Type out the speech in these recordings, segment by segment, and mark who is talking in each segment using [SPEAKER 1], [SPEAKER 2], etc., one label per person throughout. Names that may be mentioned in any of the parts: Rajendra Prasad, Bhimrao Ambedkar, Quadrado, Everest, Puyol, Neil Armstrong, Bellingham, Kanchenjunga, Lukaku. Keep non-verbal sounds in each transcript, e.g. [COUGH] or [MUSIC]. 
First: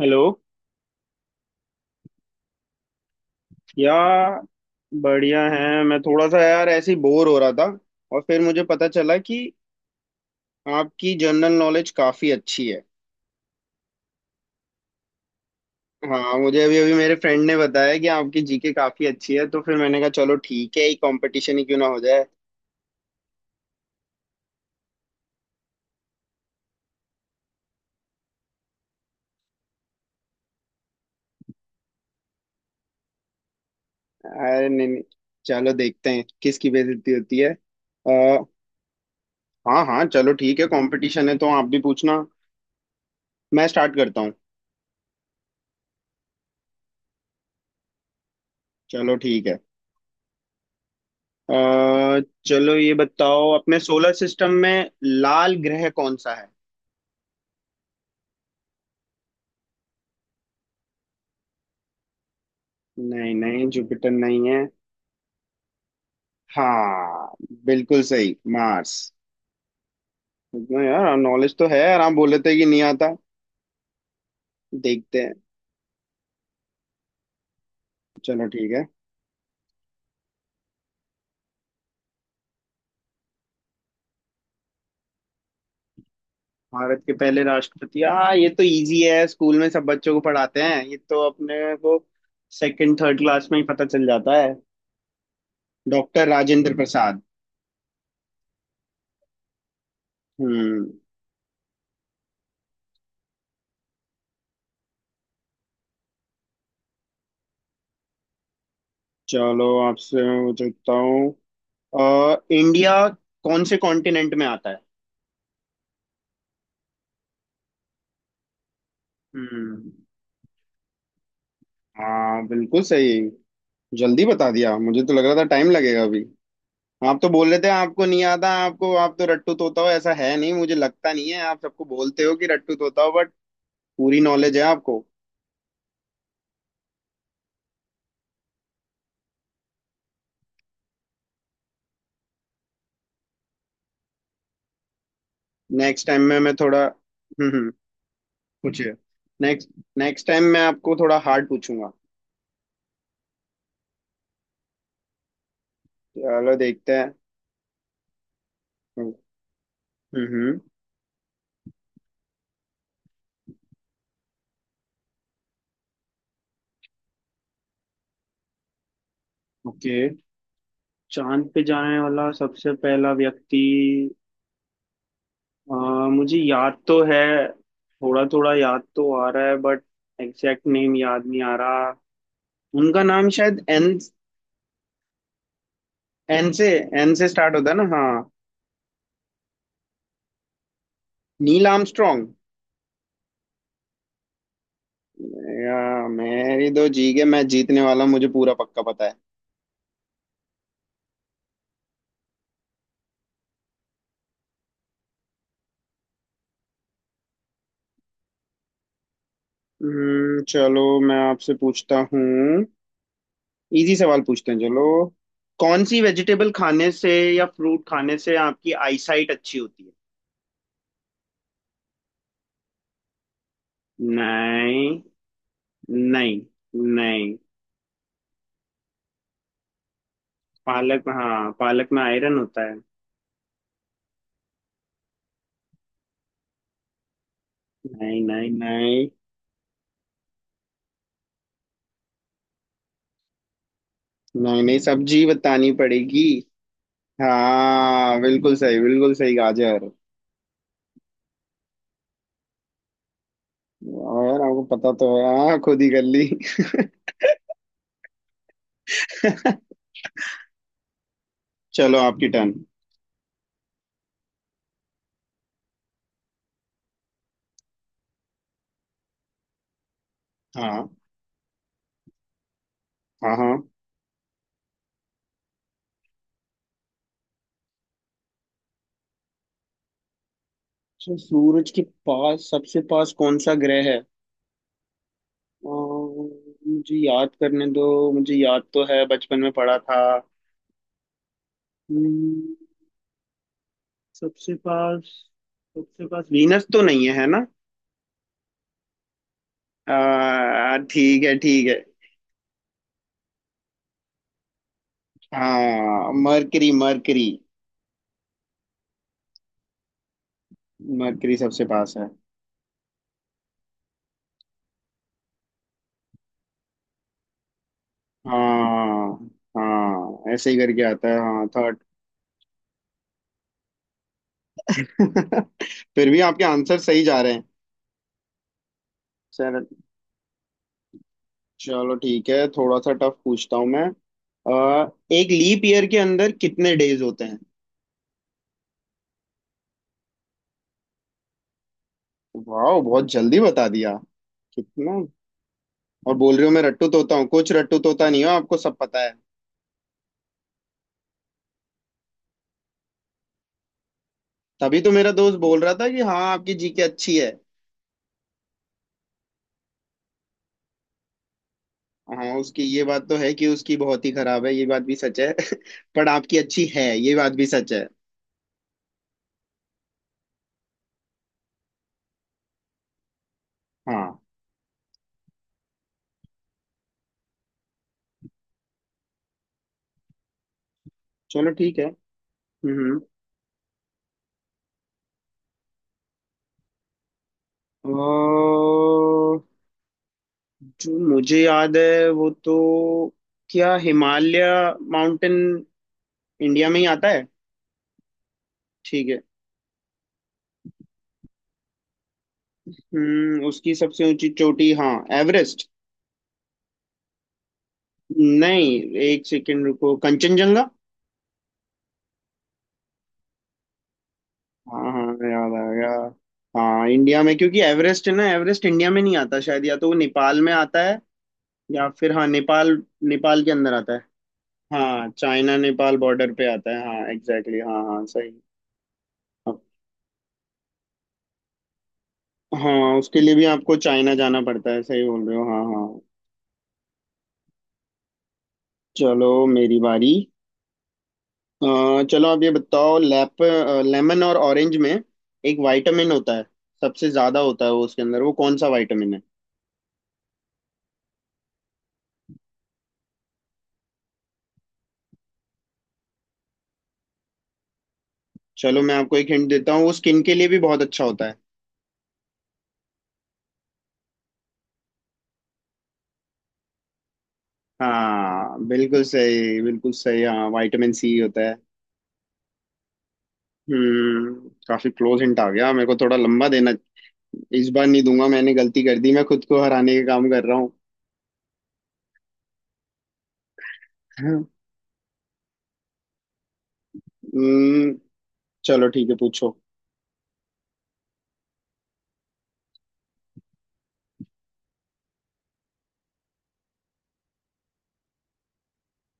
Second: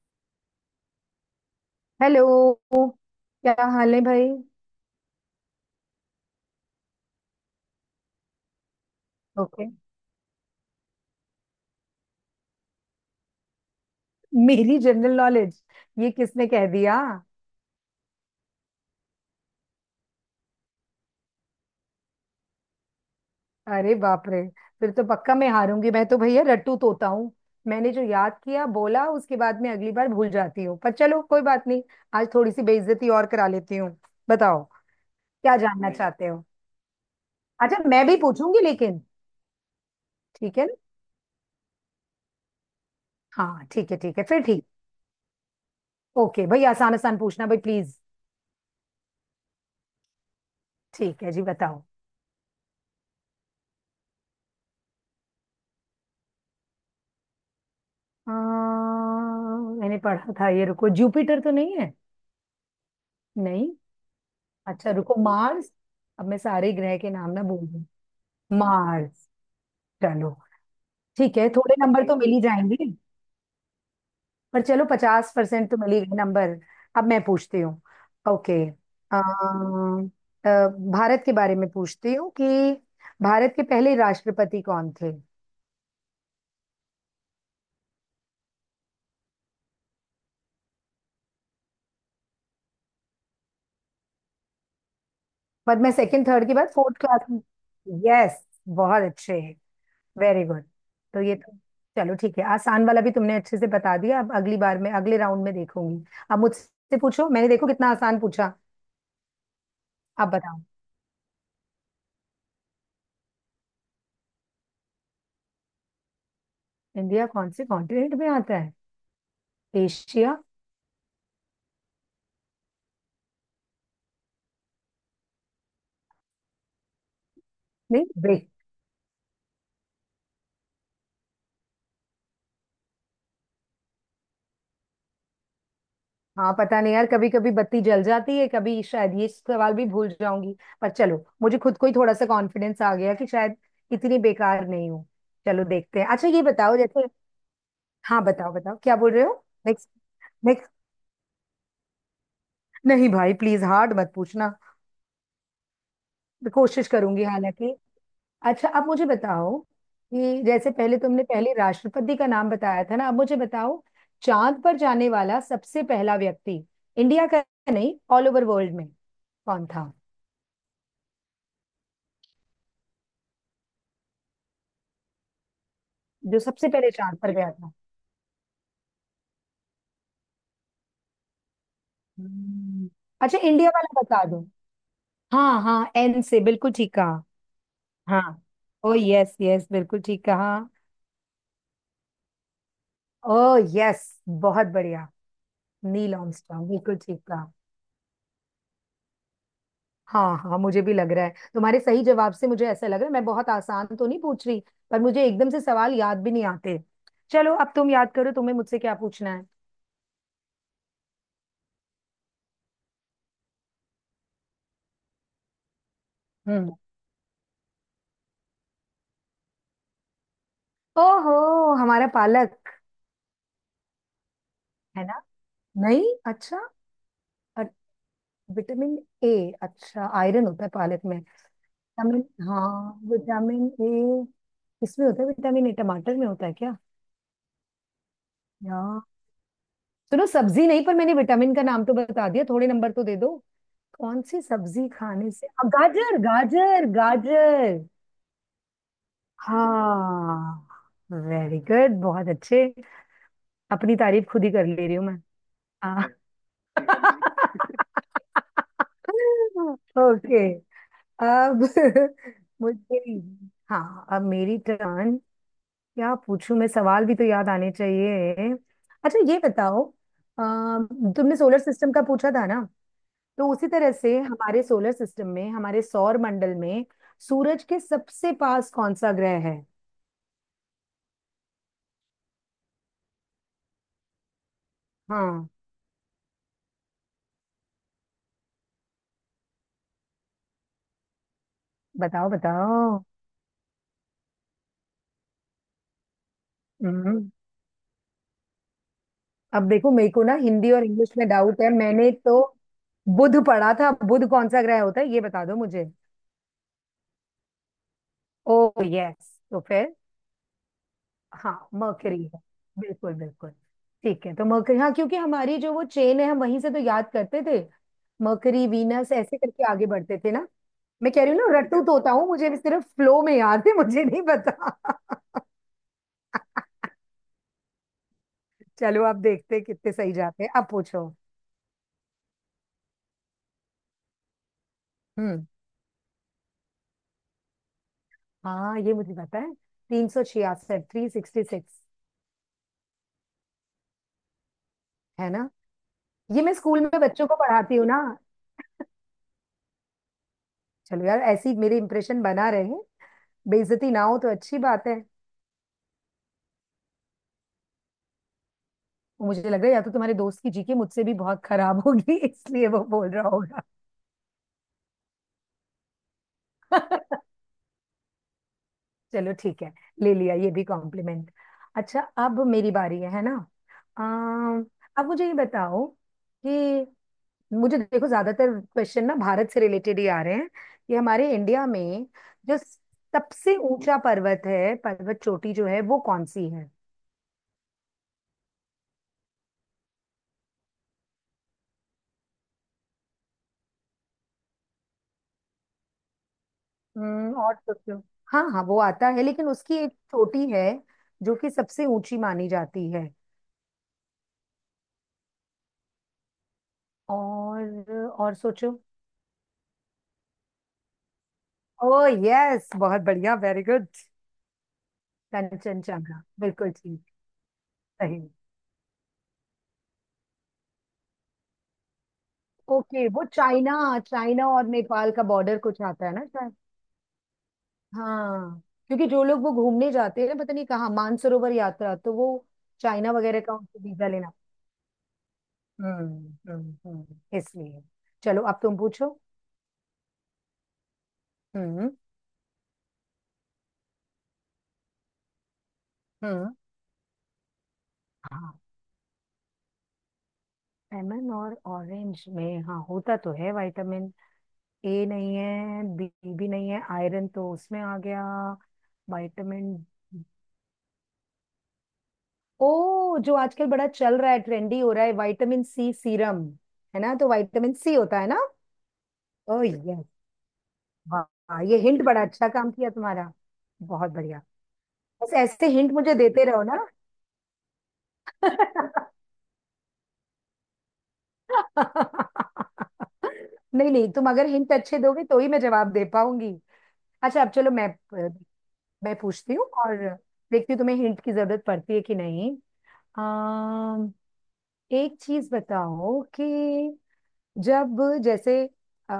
[SPEAKER 1] Hello.
[SPEAKER 2] Hello. क्या हाल है भाई।
[SPEAKER 1] यार, बढ़िया है। मैं थोड़ा सा, यार, ऐसे ही बोर हो रहा था, और फिर मुझे पता चला कि
[SPEAKER 2] ओके।
[SPEAKER 1] आपकी जनरल नॉलेज काफ़ी अच्छी है।
[SPEAKER 2] मेरी जनरल नॉलेज? ये
[SPEAKER 1] हाँ,
[SPEAKER 2] किसने
[SPEAKER 1] मुझे
[SPEAKER 2] कह
[SPEAKER 1] अभी अभी
[SPEAKER 2] दिया?
[SPEAKER 1] मेरे फ्रेंड ने बताया कि आपकी जीके काफ़ी अच्छी है, तो फिर मैंने कहा चलो ठीक है, ही कंपटीशन ही क्यों ना हो जाए।
[SPEAKER 2] अरे बाप रे! फिर तो पक्का मैं हारूंगी। मैं तो भैया रट्टू तोता हूँ। मैंने जो याद किया बोला, उसके बाद में अगली बार भूल जाती हूँ। पर चलो, कोई बात नहीं। आज थोड़ी सी बेइज्जती और करा लेती हूँ। बताओ,
[SPEAKER 1] अरे, नहीं नहीं।
[SPEAKER 2] क्या
[SPEAKER 1] चलो
[SPEAKER 2] जानना
[SPEAKER 1] देखते हैं
[SPEAKER 2] चाहते हो।
[SPEAKER 1] किसकी बेइज्जती होती है।
[SPEAKER 2] अच्छा, मैं भी
[SPEAKER 1] आ,
[SPEAKER 2] पूछूंगी लेकिन।
[SPEAKER 1] हाँ हाँ, चलो
[SPEAKER 2] ठीक
[SPEAKER 1] ठीक
[SPEAKER 2] है
[SPEAKER 1] है,
[SPEAKER 2] ना।
[SPEAKER 1] कंपटीशन है तो आप भी पूछना।
[SPEAKER 2] हाँ,
[SPEAKER 1] मैं
[SPEAKER 2] ठीक
[SPEAKER 1] स्टार्ट
[SPEAKER 2] है, ठीक
[SPEAKER 1] करता
[SPEAKER 2] है
[SPEAKER 1] हूँ।
[SPEAKER 2] फिर, ठीक। ओके भाई, आसान आसान पूछना भाई, प्लीज।
[SPEAKER 1] चलो ठीक है।
[SPEAKER 2] ठीक है जी, बताओ।
[SPEAKER 1] अ, चलो ये बताओ, अपने सोलर सिस्टम में लाल ग्रह कौन सा है?
[SPEAKER 2] अ, मैंने पढ़ा था, ये, रुको, जुपिटर तो नहीं है?
[SPEAKER 1] नहीं नहीं,
[SPEAKER 2] नहीं।
[SPEAKER 1] जुपिटर नहीं है।
[SPEAKER 2] अच्छा, रुको, मार्स। अब मैं सारे ग्रह के नाम
[SPEAKER 1] हाँ,
[SPEAKER 2] ना बोल दूँ।
[SPEAKER 1] बिल्कुल सही, मार्स।
[SPEAKER 2] मार्स। चलो
[SPEAKER 1] इतना यार
[SPEAKER 2] ठीक है,
[SPEAKER 1] नॉलेज तो
[SPEAKER 2] थोड़े
[SPEAKER 1] है, यार,
[SPEAKER 2] नंबर
[SPEAKER 1] आप
[SPEAKER 2] तो मिल
[SPEAKER 1] बोले
[SPEAKER 2] ही
[SPEAKER 1] थे कि नहीं
[SPEAKER 2] जाएंगे।
[SPEAKER 1] आता।
[SPEAKER 2] पर चलो,
[SPEAKER 1] देखते
[SPEAKER 2] पचास
[SPEAKER 1] हैं।
[SPEAKER 2] परसेंट तो मिल ही गए नंबर। अब मैं पूछती हूँ।
[SPEAKER 1] चलो
[SPEAKER 2] ओके।
[SPEAKER 1] ठीक है।
[SPEAKER 2] भारत के बारे में पूछती हूँ कि भारत के पहले राष्ट्रपति कौन थे?
[SPEAKER 1] भारत के पहले राष्ट्रपति, हाँ, ये तो इजी है, स्कूल में सब बच्चों को पढ़ाते हैं, ये तो अपने को सेकंड थर्ड क्लास में ही पता चल जाता है।
[SPEAKER 2] पर मैं सेकंड
[SPEAKER 1] डॉक्टर
[SPEAKER 2] थर्ड के बाद
[SPEAKER 1] राजेंद्र
[SPEAKER 2] फोर्थ
[SPEAKER 1] प्रसाद।
[SPEAKER 2] क्लास में। यस, बहुत अच्छे, वेरी गुड।
[SPEAKER 1] हम्म।
[SPEAKER 2] तो ये तो। चलो ठीक है, आसान वाला भी तुमने अच्छे से बता दिया। अब अगली बार में अगले राउंड में देखूंगी। अब मुझसे पूछो। मैंने देखो कितना आसान पूछा।
[SPEAKER 1] चलो, आपसे
[SPEAKER 2] अब
[SPEAKER 1] मैं
[SPEAKER 2] बताओ।
[SPEAKER 1] पूछता हूँ। इंडिया कौन से कॉन्टिनेंट में आता है?
[SPEAKER 2] इंडिया कौन से कॉन्टिनेंट में आता है?
[SPEAKER 1] हम्म।
[SPEAKER 2] एशिया।
[SPEAKER 1] हाँ, बिल्कुल सही। जल्दी बता दिया, मुझे तो लग रहा था टाइम लगेगा अभी। आप तो बोल रहे थे आपको
[SPEAKER 2] नहीं
[SPEAKER 1] नहीं
[SPEAKER 2] बे।
[SPEAKER 1] आता। आपको आप तो रट्टू तोता हो, ऐसा है नहीं, मुझे लगता नहीं है, आप सबको बोलते हो कि रट्टू तोता हो, बट पूरी नॉलेज है आपको।
[SPEAKER 2] हाँ, पता नहीं यार, कभी कभी बत्ती जल जाती है। कभी शायद ये सवाल भी भूल जाऊंगी। पर चलो, मुझे खुद को ही थोड़ा सा कॉन्फिडेंस आ गया कि शायद इतनी बेकार नहीं हूँ। चलो देखते
[SPEAKER 1] नेक्स्ट
[SPEAKER 2] हैं।
[SPEAKER 1] टाइम
[SPEAKER 2] अच्छा,
[SPEAKER 1] में
[SPEAKER 2] ये
[SPEAKER 1] मैं
[SPEAKER 2] बताओ,
[SPEAKER 1] थोड़ा
[SPEAKER 2] जैसे। हाँ, बताओ बताओ,
[SPEAKER 1] पूछिए।
[SPEAKER 2] क्या बोल रहे हो।
[SPEAKER 1] नेक्स्ट।
[SPEAKER 2] नेक्स्ट।
[SPEAKER 1] नेक्स्ट टाइम मैं
[SPEAKER 2] नेक्स्ट।
[SPEAKER 1] आपको थोड़ा हार्ड पूछूंगा।
[SPEAKER 2] नहीं भाई, प्लीज हार्ड मत पूछना। मैं
[SPEAKER 1] चलो
[SPEAKER 2] कोशिश
[SPEAKER 1] देखते हैं।
[SPEAKER 2] करूंगी हालांकि। अच्छा, अब मुझे
[SPEAKER 1] हम्म,
[SPEAKER 2] बताओ कि
[SPEAKER 1] हम्म।
[SPEAKER 2] जैसे पहले तुमने पहले राष्ट्रपति का नाम बताया था ना, अब मुझे बताओ। चांद पर जाने वाला सबसे पहला व्यक्ति, इंडिया का नहीं, ऑल ओवर वर्ल्ड में, कौन था?
[SPEAKER 1] ओके। चांद पे जाने वाला सबसे पहला व्यक्ति? अ, मुझे
[SPEAKER 2] जो सबसे
[SPEAKER 1] याद
[SPEAKER 2] पहले
[SPEAKER 1] तो
[SPEAKER 2] चांद
[SPEAKER 1] है।
[SPEAKER 2] पर गया था।
[SPEAKER 1] थोड़ा थोड़ा याद तो आ रहा है, बट एग्जैक्ट नेम याद नहीं आ रहा।
[SPEAKER 2] हम्म।
[SPEAKER 1] उनका नाम
[SPEAKER 2] अच्छा,
[SPEAKER 1] शायद
[SPEAKER 2] इंडिया
[SPEAKER 1] एन।
[SPEAKER 2] वाला बता दो। हाँ हाँ, एन से,
[SPEAKER 1] एन से,
[SPEAKER 2] बिल्कुल ठीक
[SPEAKER 1] एन
[SPEAKER 2] कहा।
[SPEAKER 1] से स्टार्ट होता है ना? हाँ।
[SPEAKER 2] हाँ। ओ यस यस, बिल्कुल ठीक कहा।
[SPEAKER 1] Neil Armstrong.
[SPEAKER 2] ओ यस, बहुत बढ़िया। नील आर्मस्ट्रॉन्ग,
[SPEAKER 1] मेरी दो
[SPEAKER 2] बिल्कुल
[SPEAKER 1] जी
[SPEAKER 2] ठीक।
[SPEAKER 1] के, मैं जीतने वाला, मुझे पूरा पक्का पता है।
[SPEAKER 2] हाँ हाँ, मुझे भी लग रहा है। तुम्हारे सही जवाब से मुझे ऐसा लग रहा है, मैं बहुत आसान तो नहीं पूछ रही। पर मुझे एकदम से सवाल याद भी नहीं आते। चलो, अब तुम याद करो तुम्हें मुझसे क्या पूछना है।
[SPEAKER 1] चलो, मैं आपसे पूछता हूँ। इजी सवाल पूछते हैं, चलो। कौन सी वेजिटेबल
[SPEAKER 2] हम्म।
[SPEAKER 1] खाने से या फ्रूट खाने से आपकी आईसाइट अच्छी होती है?
[SPEAKER 2] ओहो, हमारा पालक,
[SPEAKER 1] नहीं
[SPEAKER 2] है ना? नहीं।
[SPEAKER 1] नहीं
[SPEAKER 2] अच्छा।
[SPEAKER 1] नहीं।
[SPEAKER 2] अ- विटामिन ए। अच्छा, आयरन होता है पालक
[SPEAKER 1] पालक,
[SPEAKER 2] में।
[SPEAKER 1] हाँ, पालक में
[SPEAKER 2] विटामिन।
[SPEAKER 1] आयरन होता है।
[SPEAKER 2] हाँ, विटामिन ए किसमें होता है? विटामिन ए टमाटर में होता है क्या?
[SPEAKER 1] नहीं नहीं
[SPEAKER 2] यार,
[SPEAKER 1] नहीं।
[SPEAKER 2] सुनो, सब्जी नहीं, पर मैंने विटामिन का नाम तो बता दिया, थोड़े नंबर तो दे दो। कौन सी
[SPEAKER 1] नहीं नहीं,
[SPEAKER 2] सब्जी
[SPEAKER 1] सब्जी
[SPEAKER 2] खाने से,
[SPEAKER 1] बतानी
[SPEAKER 2] गाजर
[SPEAKER 1] पड़ेगी।
[SPEAKER 2] गाजर गाजर।
[SPEAKER 1] हाँ, बिल्कुल सही बिल्कुल सही, गाजर।
[SPEAKER 2] हाँ। वेरी गुड, बहुत अच्छे। अपनी तारीफ
[SPEAKER 1] और
[SPEAKER 2] खुद ही
[SPEAKER 1] आपको
[SPEAKER 2] कर ले
[SPEAKER 1] पता
[SPEAKER 2] रही हूँ
[SPEAKER 1] तो
[SPEAKER 2] मैं।
[SPEAKER 1] है, हाँ, खुद ही कर
[SPEAKER 2] हाँ।
[SPEAKER 1] ली। [LAUGHS]
[SPEAKER 2] [LAUGHS] ओके। अब
[SPEAKER 1] चलो,
[SPEAKER 2] [LAUGHS]
[SPEAKER 1] आपकी टर्न।
[SPEAKER 2] मुझे। हाँ, अब मेरी टर्न। क्या पूछूं? मैं सवाल भी तो याद आने चाहिए। अच्छा, ये बताओ। अ,
[SPEAKER 1] हाँ
[SPEAKER 2] तुमने सोलर सिस्टम का पूछा था ना।
[SPEAKER 1] हाँ
[SPEAKER 2] तो
[SPEAKER 1] हाँ।
[SPEAKER 2] उसी तरह से हमारे सोलर सिस्टम में, हमारे सौर मंडल में, सूरज के सबसे पास कौन सा ग्रह है?
[SPEAKER 1] So, सूरज के पास सबसे पास कौन सा ग्रह है?
[SPEAKER 2] हाँ,
[SPEAKER 1] अम्म, मुझे याद करने दो। मुझे याद तो है, बचपन में पढ़ा था।
[SPEAKER 2] बताओ
[SPEAKER 1] हम्म,
[SPEAKER 2] बताओ।
[SPEAKER 1] सबसे पास सबसे पास वीनस तो नहीं है, है
[SPEAKER 2] हम्म।
[SPEAKER 1] ना?
[SPEAKER 2] अब देखो, मेरे को ना हिंदी और इंग्लिश
[SPEAKER 1] ठीक
[SPEAKER 2] में
[SPEAKER 1] है
[SPEAKER 2] डाउट
[SPEAKER 1] ठीक
[SPEAKER 2] है।
[SPEAKER 1] है।
[SPEAKER 2] मैंने तो बुध पढ़ा था। बुध कौन सा ग्रह होता है ये बता दो मुझे।
[SPEAKER 1] हाँ, मरकरी मरकरी।
[SPEAKER 2] ओ यस, तो फिर।
[SPEAKER 1] मरकरी सबसे
[SPEAKER 2] हाँ,
[SPEAKER 1] पास है।
[SPEAKER 2] मर्करी है, बिल्कुल बिल्कुल। ठीक है, तो मर्करी। हाँ, क्योंकि हमारी जो वो चेन है, हम वहीं से तो याद करते थे। मर्करी, वीनस,
[SPEAKER 1] हाँ
[SPEAKER 2] ऐसे करके आगे बढ़ते थे
[SPEAKER 1] हाँ,
[SPEAKER 2] ना।
[SPEAKER 1] ऐसे ही करके आता
[SPEAKER 2] मैं
[SPEAKER 1] है।
[SPEAKER 2] कह रही हूँ
[SPEAKER 1] हाँ,
[SPEAKER 2] ना,
[SPEAKER 1] थर्ड।
[SPEAKER 2] रट्टू तोता हूँ। मुझे भी सिर्फ फ्लो में याद है, मुझे नहीं पता। [LAUGHS]
[SPEAKER 1] [LAUGHS] फिर भी आपके आंसर सही जा रहे हैं।
[SPEAKER 2] चलो, आप देखते
[SPEAKER 1] चलो।
[SPEAKER 2] हैं कितने सही जाते हैं। अब पूछो।
[SPEAKER 1] चलो ठीक है, थोड़ा सा टफ पूछता हूँ मैं। एक
[SPEAKER 2] हम्म।
[SPEAKER 1] लीप ईयर के अंदर कितने डेज होते हैं?
[SPEAKER 2] हाँ, ये मुझे पता है। 366, 366।
[SPEAKER 1] वाह, बहुत जल्दी बता दिया। कितना?
[SPEAKER 2] है ना?
[SPEAKER 1] और बोल
[SPEAKER 2] ये
[SPEAKER 1] रहे हो
[SPEAKER 2] मैं
[SPEAKER 1] मैं
[SPEAKER 2] स्कूल
[SPEAKER 1] रट्टू
[SPEAKER 2] में
[SPEAKER 1] तोता हूँ,
[SPEAKER 2] बच्चों को
[SPEAKER 1] कुछ
[SPEAKER 2] पढ़ाती
[SPEAKER 1] रट्टू
[SPEAKER 2] हूँ ना।
[SPEAKER 1] तोता नहीं हो, आपको सब पता है।
[SPEAKER 2] चलो यार, ऐसी मेरे इंप्रेशन बना रहे। बेइज्जती ना हो तो अच्छी
[SPEAKER 1] तभी
[SPEAKER 2] बात
[SPEAKER 1] तो
[SPEAKER 2] है।
[SPEAKER 1] मेरा दोस्त बोल रहा था कि हाँ, आपकी जीके अच्छी है।
[SPEAKER 2] वो मुझे लग रहा है, या तो तुम्हारे दोस्त की जीके मुझसे भी बहुत खराब होगी [LAUGHS]
[SPEAKER 1] हाँ, उसकी
[SPEAKER 2] इसलिए
[SPEAKER 1] ये
[SPEAKER 2] वो
[SPEAKER 1] बात
[SPEAKER 2] बोल
[SPEAKER 1] तो
[SPEAKER 2] रहा
[SPEAKER 1] है कि
[SPEAKER 2] होगा।
[SPEAKER 1] उसकी बहुत ही खराब है ये बात भी सच है, [LAUGHS] पर आपकी अच्छी है ये बात भी
[SPEAKER 2] [LAUGHS]
[SPEAKER 1] सच है।
[SPEAKER 2] चलो ठीक है, ले लिया ये भी कॉम्प्लीमेंट। अच्छा। अब मेरी बारी है ना?
[SPEAKER 1] हाँ,
[SPEAKER 2] अम, अब मुझे ये बताओ कि मुझे देखो ज्यादातर क्वेश्चन ना भारत से रिलेटेड ही आ रहे हैं, कि हमारे
[SPEAKER 1] चलो
[SPEAKER 2] इंडिया
[SPEAKER 1] ठीक है।
[SPEAKER 2] में जो
[SPEAKER 1] हम्म
[SPEAKER 2] सबसे ऊंचा पर्वत है, पर्वत चोटी जो है वो कौन सी है?
[SPEAKER 1] अ, जो मुझे याद है वो तो, क्या हिमालय माउंटेन इंडिया में ही आता है?
[SPEAKER 2] हम्म, और सोचो। हाँ हाँ, वो आता
[SPEAKER 1] ठीक है।
[SPEAKER 2] है, लेकिन उसकी एक चोटी है जो कि सबसे ऊंची मानी जाती है।
[SPEAKER 1] उसकी सबसे ऊंची चोटी, हाँ, एवरेस्ट?
[SPEAKER 2] और
[SPEAKER 1] नहीं,
[SPEAKER 2] सोचो।
[SPEAKER 1] एक सेकेंड रुको, कंचनजंगा।
[SPEAKER 2] ओ यस, बहुत बढ़िया, वेरी गुड।
[SPEAKER 1] हाँ हाँ, याद आ
[SPEAKER 2] कंचन
[SPEAKER 1] गया।
[SPEAKER 2] चांगा, बिल्कुल
[SPEAKER 1] हाँ,
[SPEAKER 2] ठीक।
[SPEAKER 1] इंडिया में, क्योंकि एवरेस्ट है ना,
[SPEAKER 2] सही।
[SPEAKER 1] एवरेस्ट इंडिया में नहीं आता शायद, या तो वो नेपाल में आता है, या फिर, हाँ, नेपाल,
[SPEAKER 2] ओके, वो
[SPEAKER 1] नेपाल के अंदर
[SPEAKER 2] चाइना।
[SPEAKER 1] आता है।
[SPEAKER 2] चाइना और
[SPEAKER 1] हाँ,
[SPEAKER 2] नेपाल का
[SPEAKER 1] चाइना
[SPEAKER 2] बॉर्डर कुछ
[SPEAKER 1] नेपाल
[SPEAKER 2] आता है ना
[SPEAKER 1] बॉर्डर पे
[SPEAKER 2] शायद।
[SPEAKER 1] आता है, हाँ, एग्जैक्टली exactly, हाँ हाँ, सही।
[SPEAKER 2] हाँ, क्योंकि जो लोग वो
[SPEAKER 1] अब-
[SPEAKER 2] घूमने जाते हैं ना, पता नहीं कहाँ, मानसरोवर यात्रा, तो वो
[SPEAKER 1] हाँ,
[SPEAKER 2] चाइना
[SPEAKER 1] उसके लिए
[SPEAKER 2] वगैरह
[SPEAKER 1] भी
[SPEAKER 2] का
[SPEAKER 1] आपको
[SPEAKER 2] उनको वीजा
[SPEAKER 1] चाइना
[SPEAKER 2] लेना।
[SPEAKER 1] जाना पड़ता है, सही बोल रहे हो, हाँ हाँ।
[SPEAKER 2] हम्म, इसलिए। चलो, अब तुम पूछो।
[SPEAKER 1] चलो, मेरी बारी। अ,
[SPEAKER 2] हम्म।
[SPEAKER 1] चलो, आप ये बताओ, लैप लेमन और ऑरेंज में एक विटामिन होता है,
[SPEAKER 2] हम्म।
[SPEAKER 1] सबसे ज्यादा होता है वो उसके अंदर, वो
[SPEAKER 2] हाँ,
[SPEAKER 1] कौन सा विटामिन है?
[SPEAKER 2] लेमन और ऑरेंज में, हाँ होता तो है विटामिन। ए नहीं है, बी भी नहीं है, आयरन तो उसमें आ गया।
[SPEAKER 1] चलो, मैं आपको एक हिंट देता
[SPEAKER 2] विटामिन।
[SPEAKER 1] हूँ, वो स्किन के लिए भी बहुत अच्छा होता है।
[SPEAKER 2] ओ, जो आजकल बड़ा चल रहा है, ट्रेंडी हो रहा है, विटामिन सी सीरम, है ना? तो विटामिन सी होता है ना।
[SPEAKER 1] हाँ, बिल्कुल
[SPEAKER 2] ओ
[SPEAKER 1] सही बिल्कुल
[SPEAKER 2] यस।
[SPEAKER 1] सही, हाँ, विटामिन सी होता है।
[SPEAKER 2] वाह, ये हिंट बड़ा अच्छा काम किया तुम्हारा। बहुत
[SPEAKER 1] हम्म।
[SPEAKER 2] बढ़िया।
[SPEAKER 1] काफी क्लोज
[SPEAKER 2] बस
[SPEAKER 1] हिंट आ
[SPEAKER 2] ऐसे
[SPEAKER 1] गया मेरे
[SPEAKER 2] हिंट
[SPEAKER 1] को,
[SPEAKER 2] मुझे
[SPEAKER 1] थोड़ा
[SPEAKER 2] देते
[SPEAKER 1] लंबा
[SPEAKER 2] रहो
[SPEAKER 1] देना।
[SPEAKER 2] ना।
[SPEAKER 1] इस बार नहीं दूंगा, मैंने गलती कर दी, मैं
[SPEAKER 2] [LAUGHS]
[SPEAKER 1] खुद को हराने का काम कर रहा हूँ।
[SPEAKER 2] नहीं नहीं, तुम अगर हिंट अच्छे दोगे तो ही मैं जवाब दे पाऊंगी। अच्छा, अब चलो, मैं
[SPEAKER 1] हम्म चलो ठीक
[SPEAKER 2] मैं
[SPEAKER 1] है,
[SPEAKER 2] पूछती
[SPEAKER 1] पूछो।
[SPEAKER 2] हूँ और देखती हूँ तुम्हें हिंट की जरूरत पड़ती है कि नहीं। अम, एक चीज बताओ कि, जब, जैसे, अ,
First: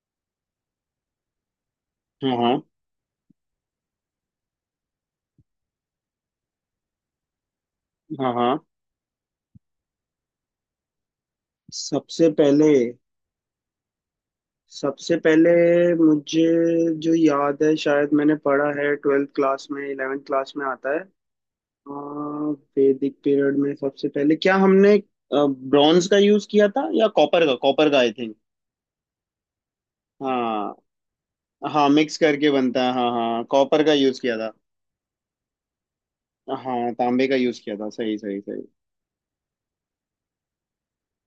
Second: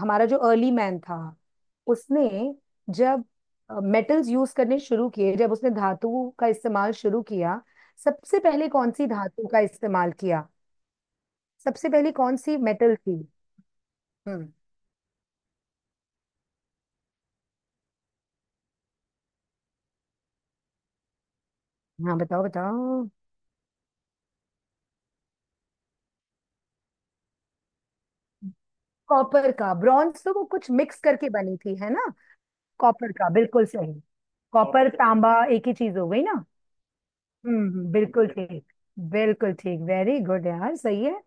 [SPEAKER 2] हमारा जो अर्ली मैन था, उसने
[SPEAKER 1] हाँ हाँ
[SPEAKER 2] जब मेटल्स यूज करने शुरू किए, जब उसने धातु का इस्तेमाल शुरू किया,
[SPEAKER 1] हाँ
[SPEAKER 2] सबसे
[SPEAKER 1] हाँ।
[SPEAKER 2] पहले कौन सी धातु का इस्तेमाल किया? सबसे पहले
[SPEAKER 1] सबसे
[SPEAKER 2] कौन सी
[SPEAKER 1] पहले
[SPEAKER 2] मेटल थी? हम्म।
[SPEAKER 1] सबसे पहले मुझे जो याद है, शायद मैंने पढ़ा है ट्वेल्थ क्लास में, इलेवेंथ क्लास में आता है। अ,
[SPEAKER 2] हाँ, बताओ बताओ।
[SPEAKER 1] वैदिक पीरियड में सबसे पहले क्या हमने ब्रॉन्ज का यूज किया था या कॉपर का आई थिंक।
[SPEAKER 2] कॉपर का। ब्रॉन्ज तो वो कुछ
[SPEAKER 1] हाँ
[SPEAKER 2] मिक्स करके बनी थी,
[SPEAKER 1] हाँ,
[SPEAKER 2] है ना?
[SPEAKER 1] मिक्स करके बनता है, हाँ
[SPEAKER 2] कॉपर का,
[SPEAKER 1] हाँ,
[SPEAKER 2] बिल्कुल
[SPEAKER 1] कॉपर का
[SPEAKER 2] सही।
[SPEAKER 1] यूज किया था।
[SPEAKER 2] कॉपर तांबा एक ही चीज हो गई ना।
[SPEAKER 1] हाँ, तांबे का यूज किया था,
[SPEAKER 2] हम्म,
[SPEAKER 1] सही
[SPEAKER 2] बिल्कुल
[SPEAKER 1] सही
[SPEAKER 2] ठीक।
[SPEAKER 1] सही।
[SPEAKER 2] बिल्कुल ठीक, वेरी गुड यार, सही है।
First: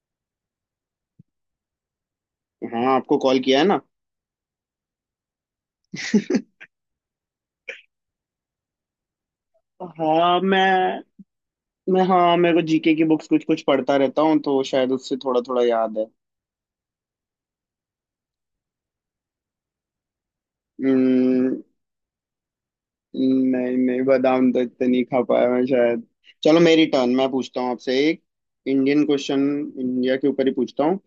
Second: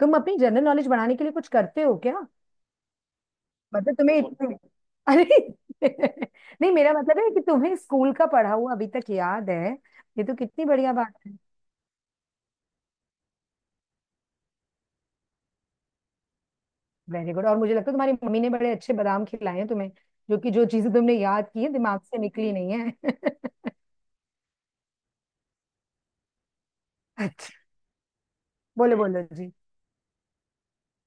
[SPEAKER 2] तुम अपनी जनरल नॉलेज बढ़ाने के लिए कुछ करते हो क्या?
[SPEAKER 1] हाँ, आपको कॉल किया है ना।
[SPEAKER 2] मतलब तुम्हें इतने, अरे, [LAUGHS] नहीं, मेरा मतलब है कि तुम्हें स्कूल का पढ़ा हुआ अभी तक याद है। ये तो
[SPEAKER 1] हाँ, मैं
[SPEAKER 2] कितनी बढ़िया बात है।
[SPEAKER 1] मैं हाँ, मेरे को जीके की बुक्स कुछ कुछ पढ़ता रहता हूँ, तो शायद उससे थोड़ा थोड़ा याद है।
[SPEAKER 2] वेरी गुड, और मुझे लगता है तुम्हारी मम्मी ने बड़े अच्छे बादाम खिलाए हैं तुम्हें, जो कि जो चीजें तुमने याद
[SPEAKER 1] हम्म,
[SPEAKER 2] की है दिमाग से निकली नहीं है। [LAUGHS]
[SPEAKER 1] नहीं नहीं, बादाम तो इतने नहीं खा पाया मैं शायद। चलो, मेरी टर्न, मैं
[SPEAKER 2] अच्छा।
[SPEAKER 1] पूछता हूँ आपसे एक
[SPEAKER 2] बोलो
[SPEAKER 1] इंडियन
[SPEAKER 2] बोलो
[SPEAKER 1] क्वेश्चन।
[SPEAKER 2] जी।
[SPEAKER 1] इंडिया के ऊपर ही पूछता हूँ।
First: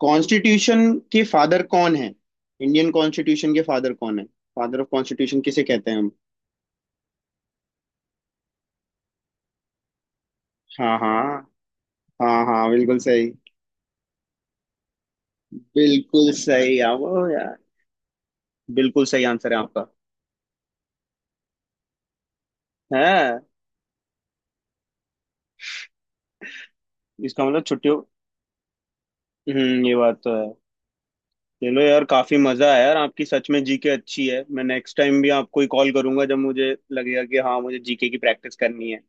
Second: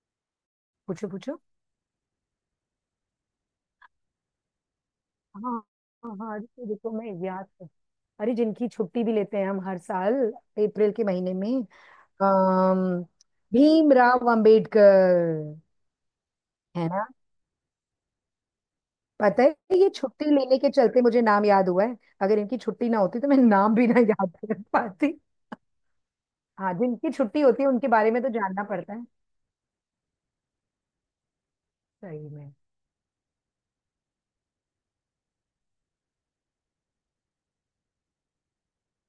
[SPEAKER 1] कॉन्स्टिट्यूशन
[SPEAKER 2] पूछो
[SPEAKER 1] के
[SPEAKER 2] पूछो।
[SPEAKER 1] फादर कौन है? इंडियन कॉन्स्टिट्यूशन के फादर कौन है? फादर ऑफ कॉन्स्टिट्यूशन
[SPEAKER 2] हाँ
[SPEAKER 1] किसे कहते हैं हम?
[SPEAKER 2] हाँ, हाँ, रुको रुको, अरे, जिनकी छुट्टी भी लेते हैं हम हर साल, अप्रैल
[SPEAKER 1] हाँ
[SPEAKER 2] के महीने
[SPEAKER 1] हाँ
[SPEAKER 2] में।
[SPEAKER 1] हाँ हाँ, बिल्कुल
[SPEAKER 2] अम्म,
[SPEAKER 1] सही
[SPEAKER 2] भीमराव अंबेडकर।
[SPEAKER 1] बिल्कुल सही,
[SPEAKER 2] है
[SPEAKER 1] आप
[SPEAKER 2] ना?
[SPEAKER 1] बिल्कुल सही
[SPEAKER 2] पता
[SPEAKER 1] आंसर है
[SPEAKER 2] है,
[SPEAKER 1] आपका।
[SPEAKER 2] ये छुट्टी लेने के चलते मुझे नाम याद हुआ है। अगर इनकी छुट्टी ना होती तो मैं
[SPEAKER 1] है।
[SPEAKER 2] नाम भी ना याद कर पाती। हाँ, जिनकी छुट्टी
[SPEAKER 1] इसका
[SPEAKER 2] होती
[SPEAKER 1] मतलब
[SPEAKER 2] है उनके
[SPEAKER 1] छुट्टियों।
[SPEAKER 2] बारे में तो जानना पड़ता है।
[SPEAKER 1] ये बात तो है। चलो यार,
[SPEAKER 2] सही
[SPEAKER 1] काफी
[SPEAKER 2] में।
[SPEAKER 1] मजा आया, यार, आपकी सच में जीके अच्छी है, मैं नेक्स्ट टाइम भी आपको ही कॉल करूंगा जब मुझे लगेगा कि हाँ, मुझे जीके की प्रैक्टिस करनी है।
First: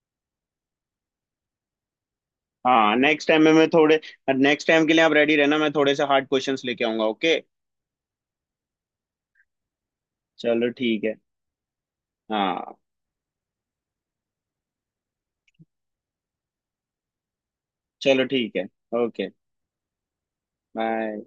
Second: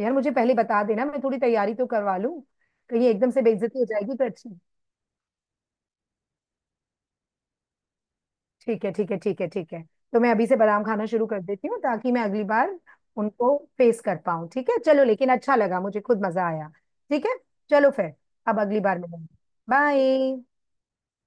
[SPEAKER 2] यार मुझे पहले बता देना, मैं थोड़ी तैयारी तो करवा लूं।
[SPEAKER 1] हाँ,
[SPEAKER 2] कहीं
[SPEAKER 1] नेक्स्ट
[SPEAKER 2] एकदम
[SPEAKER 1] टाइम
[SPEAKER 2] से
[SPEAKER 1] में मैं
[SPEAKER 2] बेइज्जती हो
[SPEAKER 1] थोड़े
[SPEAKER 2] जाएगी तो अच्छी।
[SPEAKER 1] नेक्स्ट टाइम के लिए आप रेडी रहना, मैं थोड़े से हार्ड क्वेश्चंस लेके आऊंगा, ओके?
[SPEAKER 2] ठीक है, ठीक है, ठीक है, ठीक है। तो मैं अभी से
[SPEAKER 1] चलो
[SPEAKER 2] बादाम
[SPEAKER 1] ठीक
[SPEAKER 2] खाना
[SPEAKER 1] है।
[SPEAKER 2] शुरू कर देती हूँ ताकि मैं अगली
[SPEAKER 1] हाँ,
[SPEAKER 2] बार उनको फेस कर पाऊँ। ठीक है चलो, लेकिन अच्छा लगा, मुझे खुद मजा आया। ठीक है। चलो फिर।
[SPEAKER 1] चलो ठीक
[SPEAKER 2] अब
[SPEAKER 1] है।
[SPEAKER 2] अगली बार मिलेंगे।
[SPEAKER 1] Okay,
[SPEAKER 2] bye.
[SPEAKER 1] बाय।